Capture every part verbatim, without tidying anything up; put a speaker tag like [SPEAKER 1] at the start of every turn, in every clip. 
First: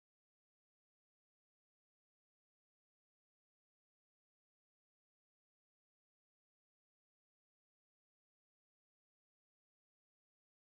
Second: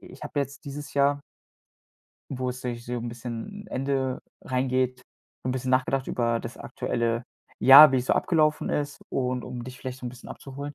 [SPEAKER 1] Ich habe jetzt dieses Jahr, wo es sich so ein bisschen Ende reingeht, so ein bisschen nachgedacht über das aktuelle Jahr, wie es so abgelaufen ist und um dich vielleicht so ein bisschen abzuholen.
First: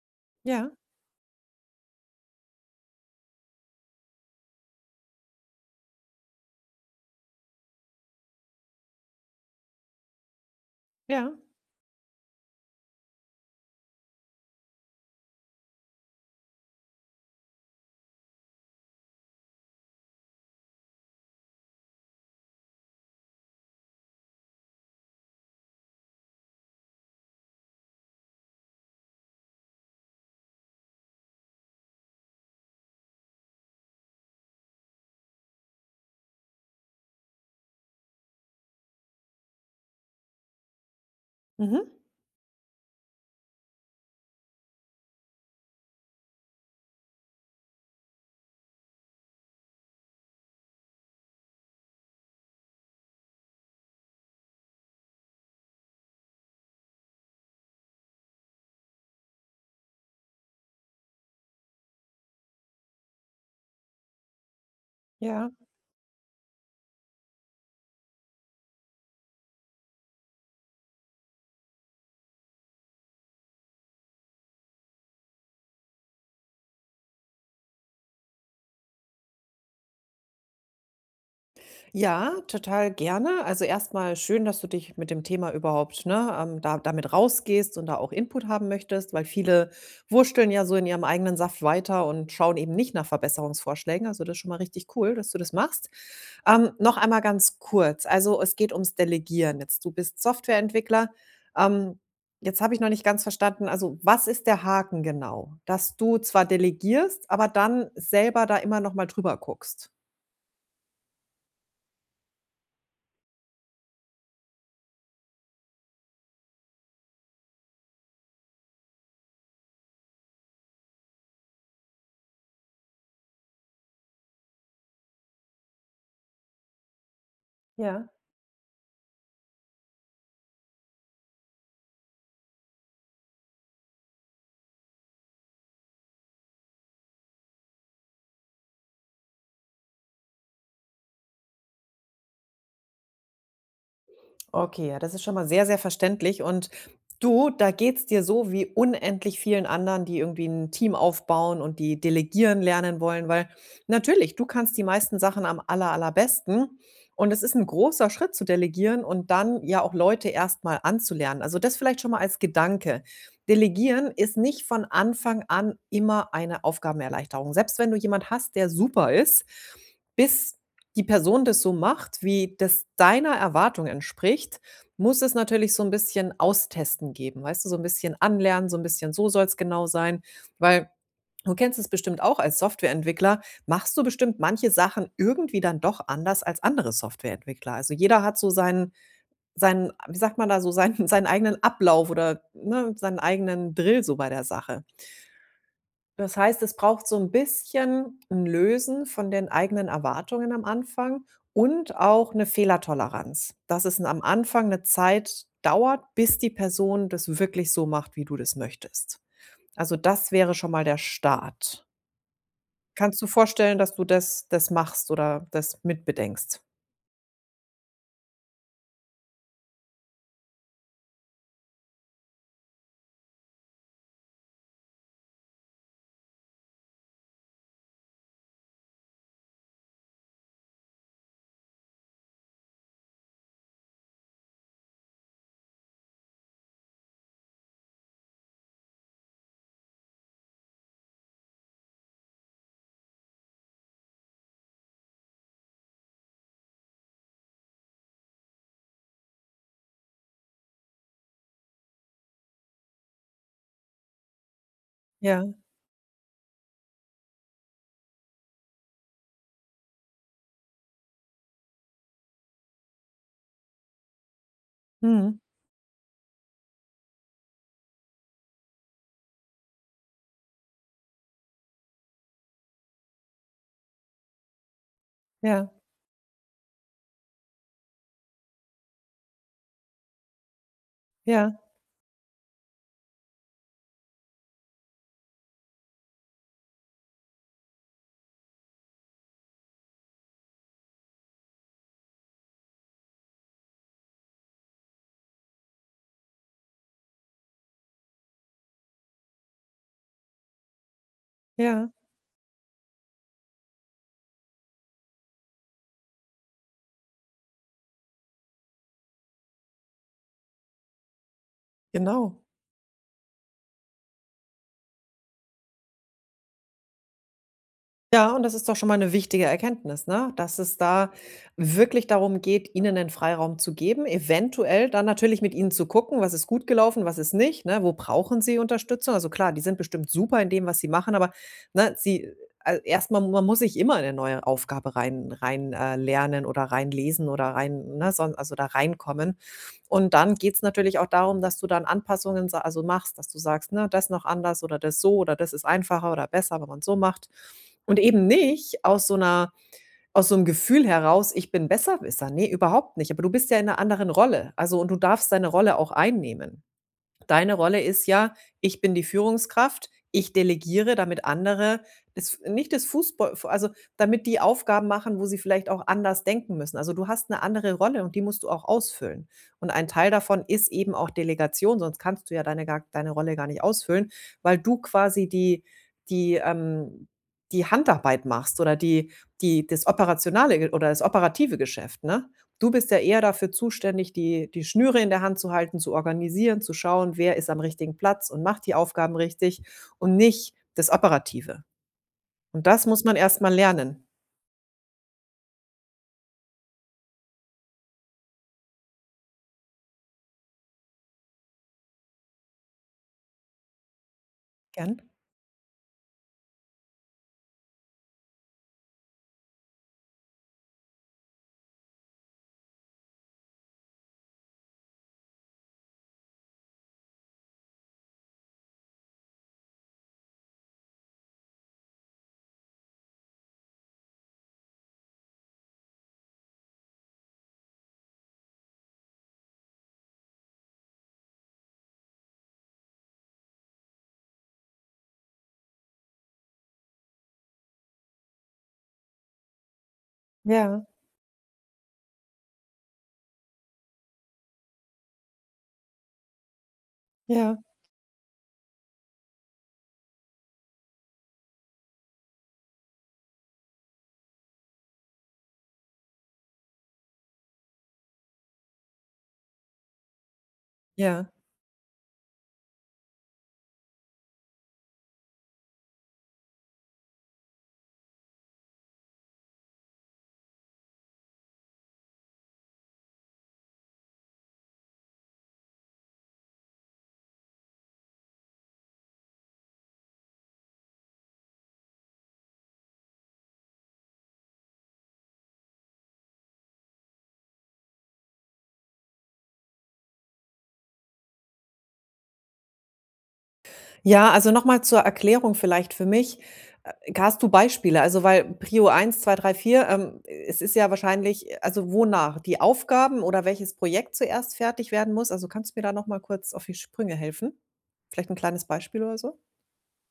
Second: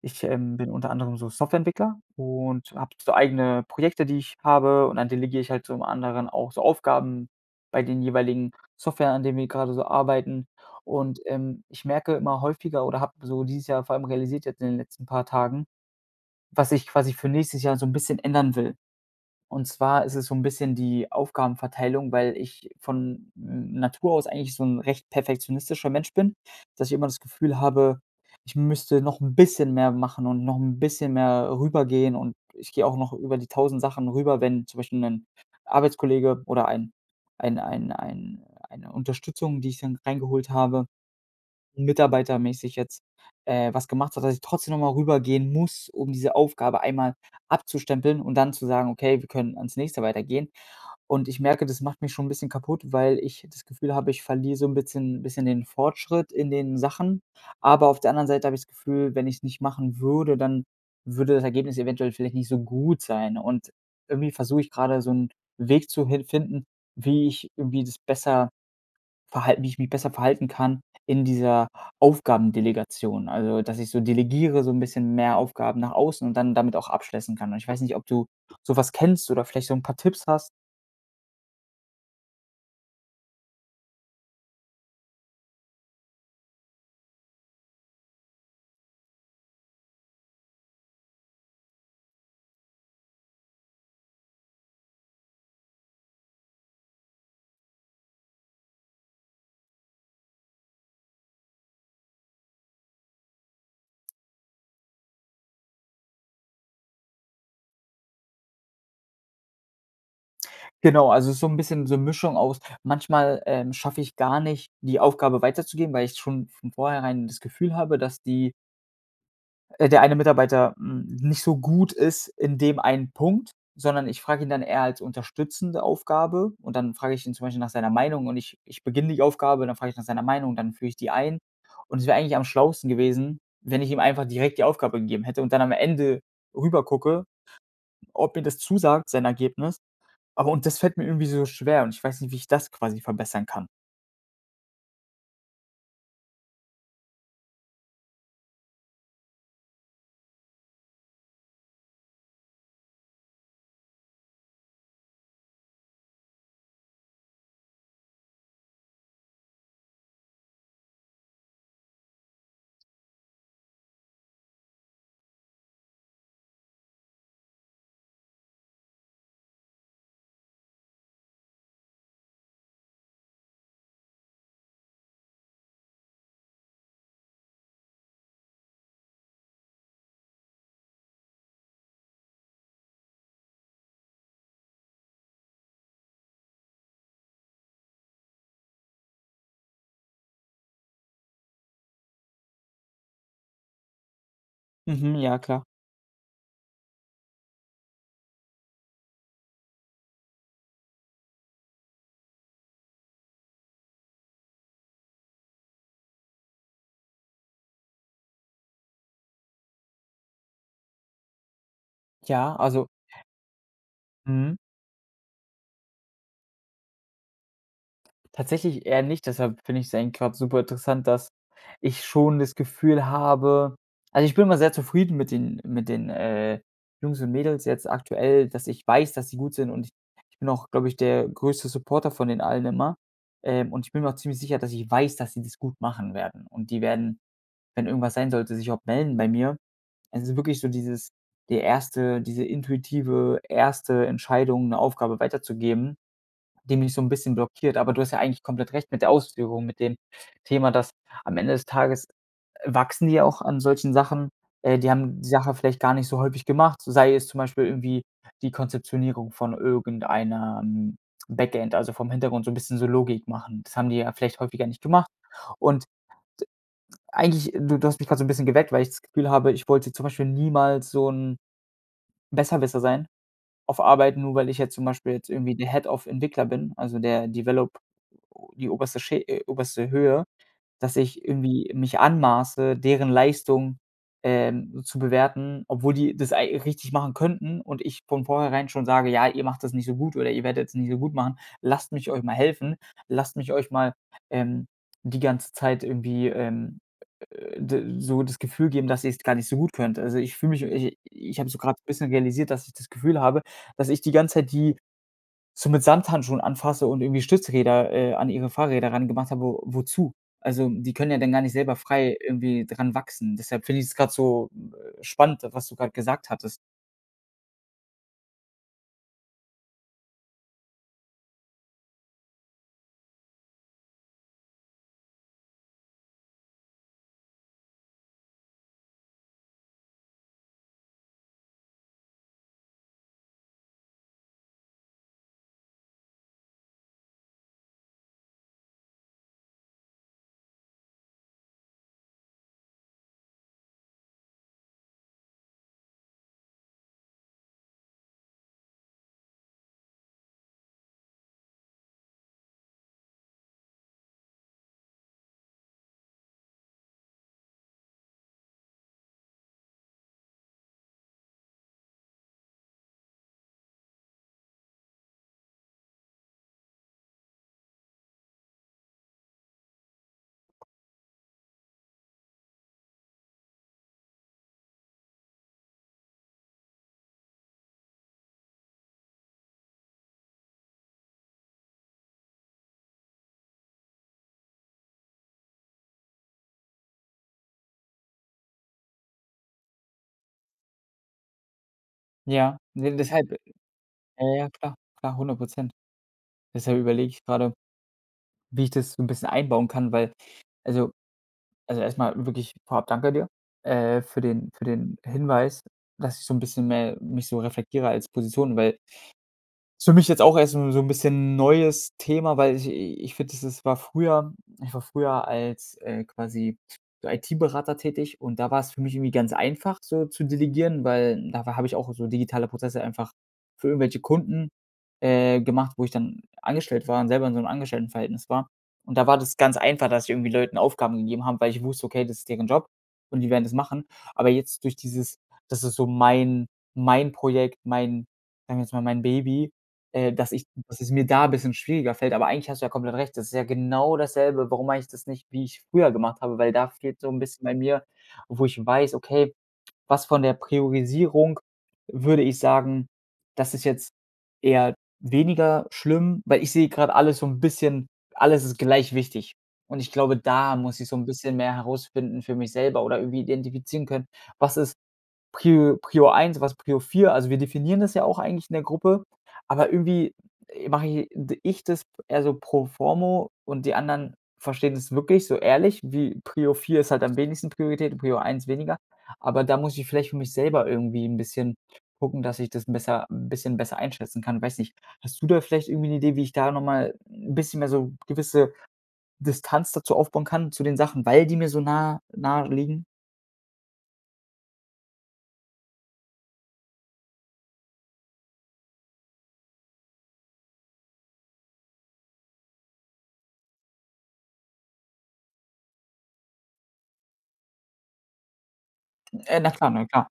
[SPEAKER 1] Ich, ähm, bin
[SPEAKER 2] Ja,
[SPEAKER 1] unter anderem so Softwareentwickler und habe so eigene Projekte, die ich habe und dann delegiere ich halt zum anderen auch so Aufgaben bei den jeweiligen Software, an denen wir gerade so arbeiten. Und,
[SPEAKER 2] ja.
[SPEAKER 1] ähm, ich merke immer häufiger oder habe so dieses Jahr vor allem realisiert jetzt in den letzten paar Tagen, was ich quasi für nächstes Jahr so ein bisschen ändern will. Und zwar ist es so ein bisschen die Aufgabenverteilung, weil ich von Natur aus eigentlich so ein recht perfektionistischer Mensch bin, dass ich immer das Gefühl habe, ich müsste noch ein bisschen mehr machen und noch ein bisschen mehr rübergehen und ich gehe auch noch über die tausend Sachen rüber, wenn zum Beispiel ein Arbeitskollege oder ein ein ein ein eine Unterstützung, die ich dann reingeholt habe
[SPEAKER 2] Mhm.
[SPEAKER 1] mitarbeitermäßig jetzt, äh, was gemacht hat, dass ich trotzdem noch mal rübergehen muss, um diese Aufgabe einmal abzustempeln und dann zu sagen: „Okay, wir können ans Nächste weitergehen.“ Und ich merke, das macht mich schon ein bisschen kaputt, weil ich das Gefühl habe, ich verliere so ein bisschen bisschen den Fortschritt in den Sachen. Aber auf der anderen Seite habe ich das Gefühl, wenn ich es nicht machen würde, dann würde das Ergebnis eventuell vielleicht nicht so gut sein. Und irgendwie versuche ich gerade so einen
[SPEAKER 2] Ja.
[SPEAKER 1] Weg zu hin finden, wie ich irgendwie das besser verhalten wie ich mich besser verhalten kann in dieser Aufgabendelegation. Also, dass ich so delegiere, so ein bisschen mehr Aufgaben nach außen und dann damit auch abschließen kann. Und ich weiß nicht, ob du sowas kennst oder vielleicht so ein paar Tipps hast?
[SPEAKER 2] Ja, total gerne. Also erstmal schön, dass du dich mit dem Thema überhaupt, ne, ähm, da damit rausgehst und da auch Input haben möchtest, weil viele wursteln ja so in ihrem eigenen Saft weiter und schauen eben nicht nach Verbesserungsvorschlägen. Also, das ist schon mal richtig cool, dass du das machst. Ähm, noch einmal ganz kurz. Also, es geht ums Delegieren jetzt. Du bist Softwareentwickler. Ähm, Jetzt habe ich noch nicht ganz verstanden, also was ist der Haken genau? Dass du zwar delegierst, aber dann selber da immer noch mal drüber guckst?
[SPEAKER 1] Genau, also, es ist so ein bisschen so 'ne Mischung aus manchmal, ähm, schaffe ich gar nicht, die Aufgabe weiterzugeben, weil ich schon von vornherein das Gefühl habe, dass die äh, der eine Mitarbeiter, hm, nicht so gut ist in dem einen Punkt, sondern ich frage ihn dann eher als unterstützende Aufgabe und dann frage ich ihn zum Beispiel nach seiner
[SPEAKER 2] Ja.
[SPEAKER 1] Meinung und ich ich beginne die Aufgabe, dann frage ich nach seiner Meinung, dann führe ich die ein. Und es wäre eigentlich am schlausten gewesen, wenn ich ihm einfach direkt die Aufgabe gegeben hätte und dann am Ende rübergucke, ob mir das zusagt, sein Ergebnis. Aber und das fällt mir irgendwie so schwer und ich weiß nicht, wie ich das quasi verbessern kann.
[SPEAKER 2] Okay, ja, das ist schon mal sehr, sehr verständlich. Und du, da geht's dir so wie unendlich vielen anderen, die irgendwie ein Team aufbauen und die delegieren lernen wollen, weil natürlich, du kannst die meisten Sachen am aller allerbesten und es ist ein großer Schritt zu delegieren und dann ja auch Leute erstmal anzulernen. Also, das vielleicht schon mal als Gedanke. Delegieren ist nicht von Anfang an immer eine Aufgabenerleichterung. Selbst wenn du jemand hast, der super ist, bis die Person das so macht, wie das deiner Erwartung entspricht, muss es natürlich so ein bisschen austesten geben, weißt du, so ein bisschen anlernen, so ein bisschen: „So soll's genau sein.“ Weil du kennst es bestimmt auch als Softwareentwickler, machst du bestimmt manche Sachen irgendwie dann doch anders als andere Softwareentwickler. Also, jeder hat so seinen seinen wie sagt man da so, seinen seinen eigenen Ablauf oder, ne, seinen eigenen Drill so bei der Sache.
[SPEAKER 1] Mhm, ja, klar.
[SPEAKER 2] Das heißt, es braucht so ein bisschen ein Lösen von den eigenen Erwartungen am Anfang und auch eine Fehlertoleranz, dass es am Anfang eine Zeit dauert, bis die Person das wirklich so macht, wie du das möchtest. Also, das wäre schon mal der Start.
[SPEAKER 1] Ja, also
[SPEAKER 2] Kannst du vorstellen, dass du das
[SPEAKER 1] mhm.
[SPEAKER 2] das machst oder das mitbedenkst?
[SPEAKER 1] Tatsächlich eher nicht, deshalb finde ich es eigentlich grad super interessant, dass ich schon das Gefühl habe also, ich bin immer sehr zufrieden mit den mit den, äh, Jungs und Mädels jetzt aktuell, dass ich weiß, dass sie gut sind und ich ich bin auch, glaube ich, der größte Supporter von den allen immer. Ähm, und ich bin mir auch ziemlich sicher, dass ich weiß, dass sie das gut machen werden. Und die werden, wenn irgendwas sein sollte, sich auch melden bei mir. Es ist wirklich so dieses der erste diese intuitive erste Entscheidung, 'ne Aufgabe weiterzugeben die mich so 'n bisschen blockiert. Aber du hast ja eigentlich komplett recht mit der Ausführung, mit dem Thema, dass am Ende des Tages, äh, wachsen die ja auch an solchen Sachen. Äh, die haben die
[SPEAKER 2] Ja,
[SPEAKER 1] Sache vielleicht gar nicht so häufig gemacht, so sei es zum Beispiel irgendwie die Konzeptionierung von irgendeinem Backend, also vom Hintergrund so 'n bisschen so Logik machen. Das haben die ja vielleicht häufiger nicht gemacht.
[SPEAKER 2] mhm.
[SPEAKER 1] Und eigentlich du du hast mich grad so 'n bisschen geweckt, weil ich das Gefühl habe, ich wollte zum Beispiel niemals so 'n Besserwisser sein auf Arbeit, nur weil ich jetzt zum Beispiel jetzt irgendwie
[SPEAKER 2] Ja,
[SPEAKER 1] der Head of Entwickler bin, also der Develop die oberste Schä äh, oberste Höhe. Dass ich
[SPEAKER 2] ja,
[SPEAKER 1] irgendwie mich anmaße, deren Leistung, ähm, so zu bewerten, obwohl die das ei richtig machen könnten und ich von vornherein schon sage: „Ja, ihr macht das nicht so gut oder ihr werdet es nicht so gut machen. Lasst mich euch mal helfen. Lasst mich euch mal, ähm, die ganze Zeit irgendwie, ähm, äh, d so das Gefühl geben, dass ich es gar nicht so gut könnt.“ Also, ich fühle mich ich ich habe so gerade ein
[SPEAKER 2] ja,
[SPEAKER 1] bisschen realisiert, dass ich das Gefühl habe, dass ich die ganze Zeit die so mit Samthandschuhen anfasse und irgendwie Stützräder, äh, an ihre Fahrräder ran gemacht habe. Wo wozu? Also, die können ja dann gar nicht selber frei
[SPEAKER 2] genau.
[SPEAKER 1] irgendwie dran wachsen. Deshalb finde ich es gerade so, äh, spannend, was du gerade gesagt hattest.
[SPEAKER 2] Ja, und das ist doch schon mal eine wichtige Erkenntnis, ne? Dass es da wirklich darum geht, ihnen 'nen Freiraum zu geben, eventuell dann natürlich mit ihnen zu gucken, was ist gut gelaufen, was ist nicht, ne? Wo brauchen sie Unterstützung? Also klar, die sind bestimmt super in dem, was sie machen, aber, ne, sie al erst man muss sich immer in 'ne neue Aufgabe rein rein, äh, lernen oder reinlesen oder rein, ne, son also da reinkommen. Und dann geht's natürlich auch darum, dass du dann Anpassungen sa also machst, dass du sagst, ne, das noch anders oder das so oder das ist einfacher oder besser, wenn man's so macht. Und eben nicht aus so 'ner aus so 'nem Gefühl heraus: „Ich bin Besserwisser.“ Ne, überhaupt nicht. Aber du bist ja in 'ner anderen Rolle. Also, und du darfst deine Rolle auch einnehmen. Deine Rolle ist ja: „Ich bin die Führungskraft, ich delegiere, damit andere das nicht das Fußball also, damit die Aufgaben machen, wo sie vielleicht auch anders denken müssen.“ Also, du hast eine andere Rolle und die musst du auch ausfüllen. Und ein Teil davon ist eben auch Delegation, sonst kannst du ja deine gar deine Rolle gar nicht ausfüllen, weil du quasi die die, ähm die Handarbeit machst oder die die das operationale Ge- oder das operative Geschäft, ne? Du bist ja eher dafür zuständig, die die Schnüre in der Hand zu halten, zu organisieren, zu schauen, wer ist am richtigen Platz und macht die Aufgaben richtig und nicht das Operative.
[SPEAKER 1] Ja,
[SPEAKER 2] Und das
[SPEAKER 1] ne,
[SPEAKER 2] muss man
[SPEAKER 1] deshalb
[SPEAKER 2] erst mal lernen.
[SPEAKER 1] ja, ja, klar, klar, hundert Prozent. Deshalb überlege ich gerade wie ich das so ein bisschen einbauen kann, weil also also erstmal wirklich vorab danke dir, äh, für den für den
[SPEAKER 2] Gern?
[SPEAKER 1] Hinweis, dass ich so ein bisschen mehr mich so reflektiere als Position, weil ist für mich jetzt auch erst so so 'n bisschen neues Thema, weil ich ich finde, das ist war früher ich war früher als, äh, quasi so I T-Berater tätig und da war's für mich irgendwie ganz einfach, so zu delegieren, weil da war habe ich auch so digitale Prozesse einfach für irgendwelche Kunden, äh, gemacht, wo ich dann angestellt war und selber in so 'nem Angestelltenverhältnis war. Und da war das ganz einfach, dass ich irgendwie Leuten Aufgaben gegeben habe, weil ich wusste: „Okay, das ist deren Job und die werden das machen.“ Aber jetzt durch dieses das ist so mein mein Projekt, mein sagen wir jetzt mal, mein Baby äh, dass ich dass
[SPEAKER 2] Ja,
[SPEAKER 1] es mir da ein bisschen schwieriger fällt, aber eigentlich hast du ja komplett recht. Das ist ja genau dasselbe, warum mache ich das nicht, wie ich früher gemacht habe, weil da fehlt so ein bisschen bei
[SPEAKER 2] ja,
[SPEAKER 1] mir, wo ich weiß, okay, was von der Priorisierung würde ich sagen, das ist jetzt eher weniger schlimm, weil ich sehe gerade alles so ein bisschen alles ist gleich wichtig. Und ich glaube, da muss ich so ein
[SPEAKER 2] ja.
[SPEAKER 1] bisschen mehr herausfinden für mich selber oder irgendwie identifizieren können, was ist Prio Prio eins, was Prio vier? Also, wir definieren das ja auch eigentlich in der Gruppe, aber irgendwie mache i ich das eher so pro formo und die anderen verstehen das wirklich so ehrlich, wie Prio vier ist halt am wenigsten Priorität und Prio eins weniger. Aber da muss ich vielleicht für mich selber irgendwie ein bisschen gucken, dass ich das besser ein bisschen besser einschätzen kann. Weiß nicht, hast du da vielleicht irgendwie eine Idee, wie ich da noch mal 'n bisschen mehr so gewisse Distanz dazu aufbauen kann, zu den Sachen, weil die mir so nah nahe liegen?
[SPEAKER 2] Ja, also nochmal zur Erklärung vielleicht für mich. Äh, hast du Beispiele? Also, weil Prio eins, zwei, drei, vier, ähm, es ist ja wahrscheinlich äh, also, wonach? Die Aufgaben oder welches Projekt zuerst fertig werden muss? Also, kannst du mir da noch mal kurz auf die Sprünge helfen? Vielleicht ein kleines Beispiel oder so?
[SPEAKER 1] Äh, na klar, na klar.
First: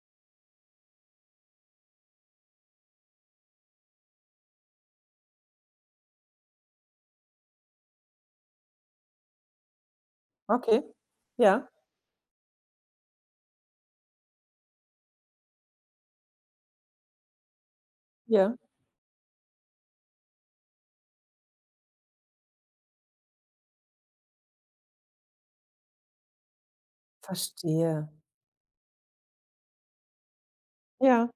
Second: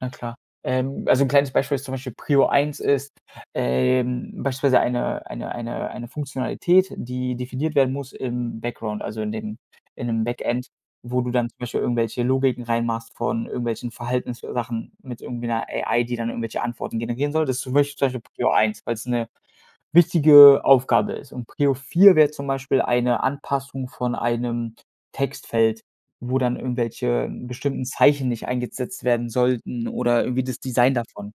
[SPEAKER 1] Na klar. Ähm, also ein kleines Beispiel ist zum Beispiel Prio eins ist, ähm, beispielsweise eine eine eine eine Funktionalität, die definiert werden muss im Background, also in dem in 'nem Backend,
[SPEAKER 2] Okay.
[SPEAKER 1] wo du dann zum
[SPEAKER 2] Ja.
[SPEAKER 1] Beispiel irgendwelche Logiken reinmachst von irgendwelchen Verhaltenssachen mit irgendwie 'ner A I, die dann irgendwelche Antworten generieren soll. Das ist zum Beispiel zum Beispiel Prio
[SPEAKER 2] Ja,
[SPEAKER 1] eins, weil es eine wichtige Aufgabe ist. Und Prio vier wäre zum Beispiel eine Anpassung von einem Textfeld wo dann irgendwelche äh, bestimmten
[SPEAKER 2] verstehe.
[SPEAKER 1] Zeichen nicht eingesetzt werden sollten oder irgendwie das Design
[SPEAKER 2] Ja.
[SPEAKER 1] davon.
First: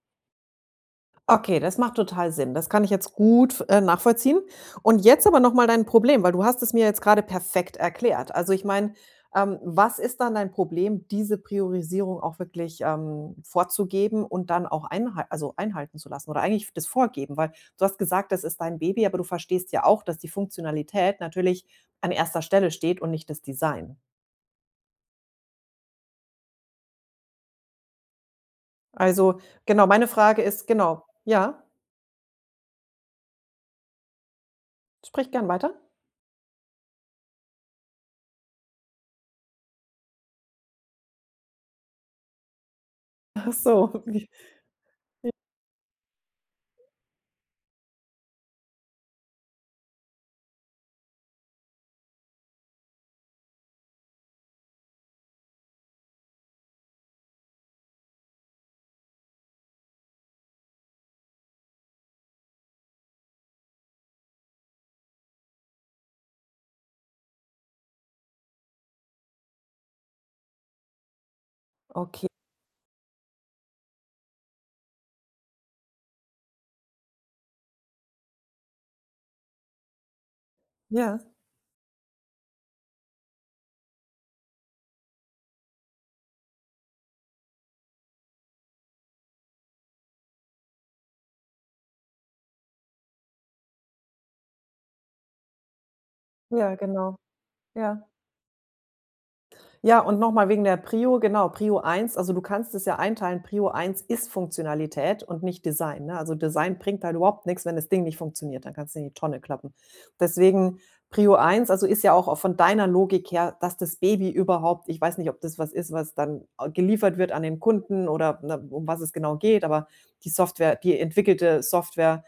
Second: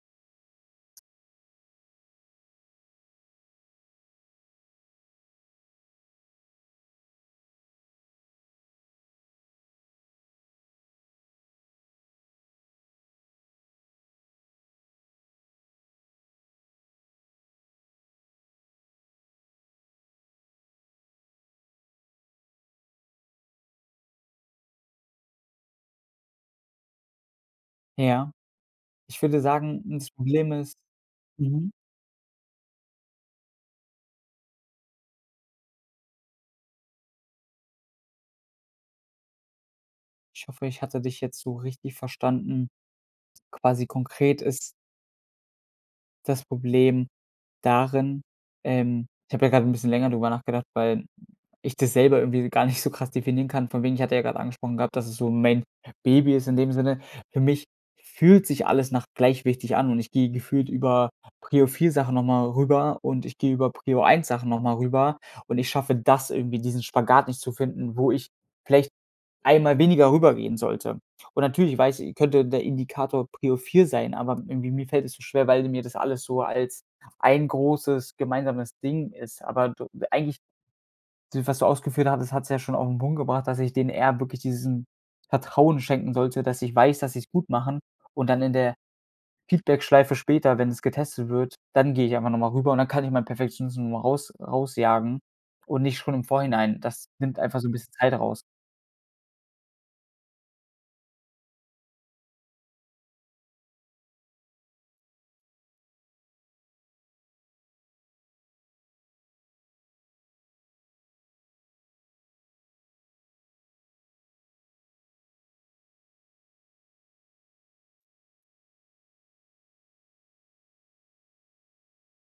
[SPEAKER 2] Okay, das macht total Sinn. Das kann ich jetzt gut, äh, nachvollziehen. Und jetzt aber noch mal dein Problem, weil du hast es mir jetzt gerade perfekt erklärt. Also, ich meine, ähm, was ist dann dein Problem, diese Priorisierung auch wirklich, ähm, vorzugeben und dann auch einhal also, einhalten zu lassen oder eigentlich das vorgeben? Weil du hast gesagt, das ist dein Baby, aber du verstehst ja auch, dass die Funktionalität natürlich an erster Stelle steht und nicht das Design.
[SPEAKER 1] Ja, ich
[SPEAKER 2] Also,
[SPEAKER 1] würde sagen,
[SPEAKER 2] genau, meine
[SPEAKER 1] das
[SPEAKER 2] Frage
[SPEAKER 1] Problem
[SPEAKER 2] ist
[SPEAKER 1] ist
[SPEAKER 2] genau. Ja,
[SPEAKER 1] mhm,
[SPEAKER 2] sprich gern weiter.
[SPEAKER 1] ich hoffe, ich hatte dich jetzt so richtig verstanden.
[SPEAKER 2] Ach
[SPEAKER 1] Quasi
[SPEAKER 2] so, wie
[SPEAKER 1] konkret ist das Problem darin ähm, ich habe ja gerade ein bisschen länger drüber nachgedacht, weil ich das selber irgendwie gar nicht so krass definieren kann, von wegen ich hatte ja gerade angesprochen gehabt, dass es so mein Baby ist in dem Sinne. Für mich fühlt sich alles nach gleich wichtig an und ich gehe gefühlt über Prio vier Sachen noch mal rüber und ich gehe über Prio eins Sachen noch mal rüber und ich schaffe das irgendwie, diesen Spagat nicht zu finden, wo ich vielleicht einmal weniger rübergehen sollte. Und natürlich ich weiß i
[SPEAKER 2] okay.
[SPEAKER 1] könnte der Indikator Prio vier sein, aber irgendwie mir fällt es so schwer, weil mir das alles so als ein großes gemeinsames Ding ist. Aber du eigentlich,
[SPEAKER 2] Ja,
[SPEAKER 1] d was du ausgeführt hattest, hat es ja schon auf den Punkt gebracht, dass ich denen eher wirklich diesen Vertrauen schenken sollte, dass ich weiß, dass sie es gut machen und dann in der Feedbackschleife später, wenn es getestet wird, dann gehe ich einfach noch mal rüber und dann kann ich meinen Perfektionismus noch mal raus rausjagen und nicht schon im
[SPEAKER 2] ja,
[SPEAKER 1] Vorhinein. Das
[SPEAKER 2] genau.
[SPEAKER 1] nimmt einfach so ein bisschen
[SPEAKER 2] Ja.
[SPEAKER 1] Zeit raus.
[SPEAKER 2] Ja, und noch mal wegen der Prio, genau, Prio eins also, du kannst es ja einteilen, Prio eins ist Funktionalität und nicht Design, ne? Also, Design bringt halt überhaupt nix, wenn das Ding nicht funktioniert, dann kannst du in die Tonne klappen. Deswegen Prio eins also, ist ja auch von deiner Logik her, dass das Baby überhaupt ich weiß nicht, ob das was ist, was dann äh, geliefert wird an den Kunden oder, ne, um was es genau geht, aber die Software die entwickelte Software.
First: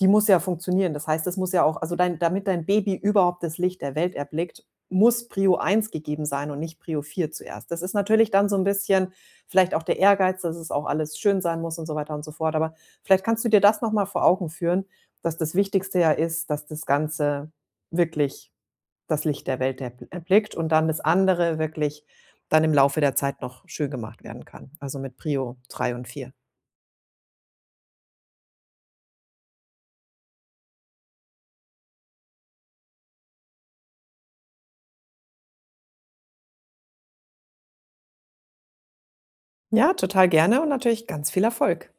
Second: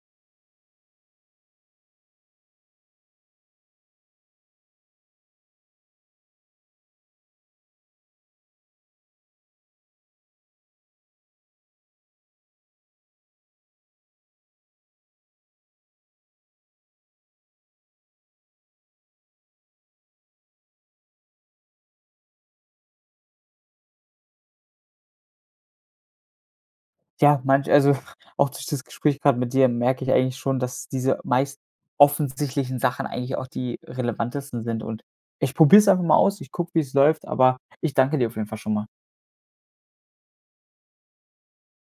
[SPEAKER 2] Die muss ja funktionieren. Das heißt, es muss ja auch also dein damit dein Baby überhaupt das Licht der Welt erblickt, muss Prio eins gegeben sein und nicht Prio vier zuerst. Das ist natürlich dann so ein bisschen vielleicht auch der Ehrgeiz, dass es auch alles schön sein muss und so weiter und so fort. Aber vielleicht kannst du dir das noch mal vor Augen führen, dass das Wichtigste ja ist, dass das Ganze wirklich das Licht der Welt erb erblickt und dann das andere wirklich dann im Laufe der Zeit noch schön gemacht werden kann, also mit Prio drei und vier.
[SPEAKER 1] Ja, manch also, auch durch das Gespräch gerade mit dir merke ich eigentlich schon, dass diese meist offensichtlichen Sachen eigentlich auch die relevantesten sind und ich probiere es einfach mal aus. Ich gucke, wie es läuft, aber ich danke dir auf jeden Fall schon mal.
[SPEAKER 2] Ja, total gerne und natürlich ganz viel Erfolg.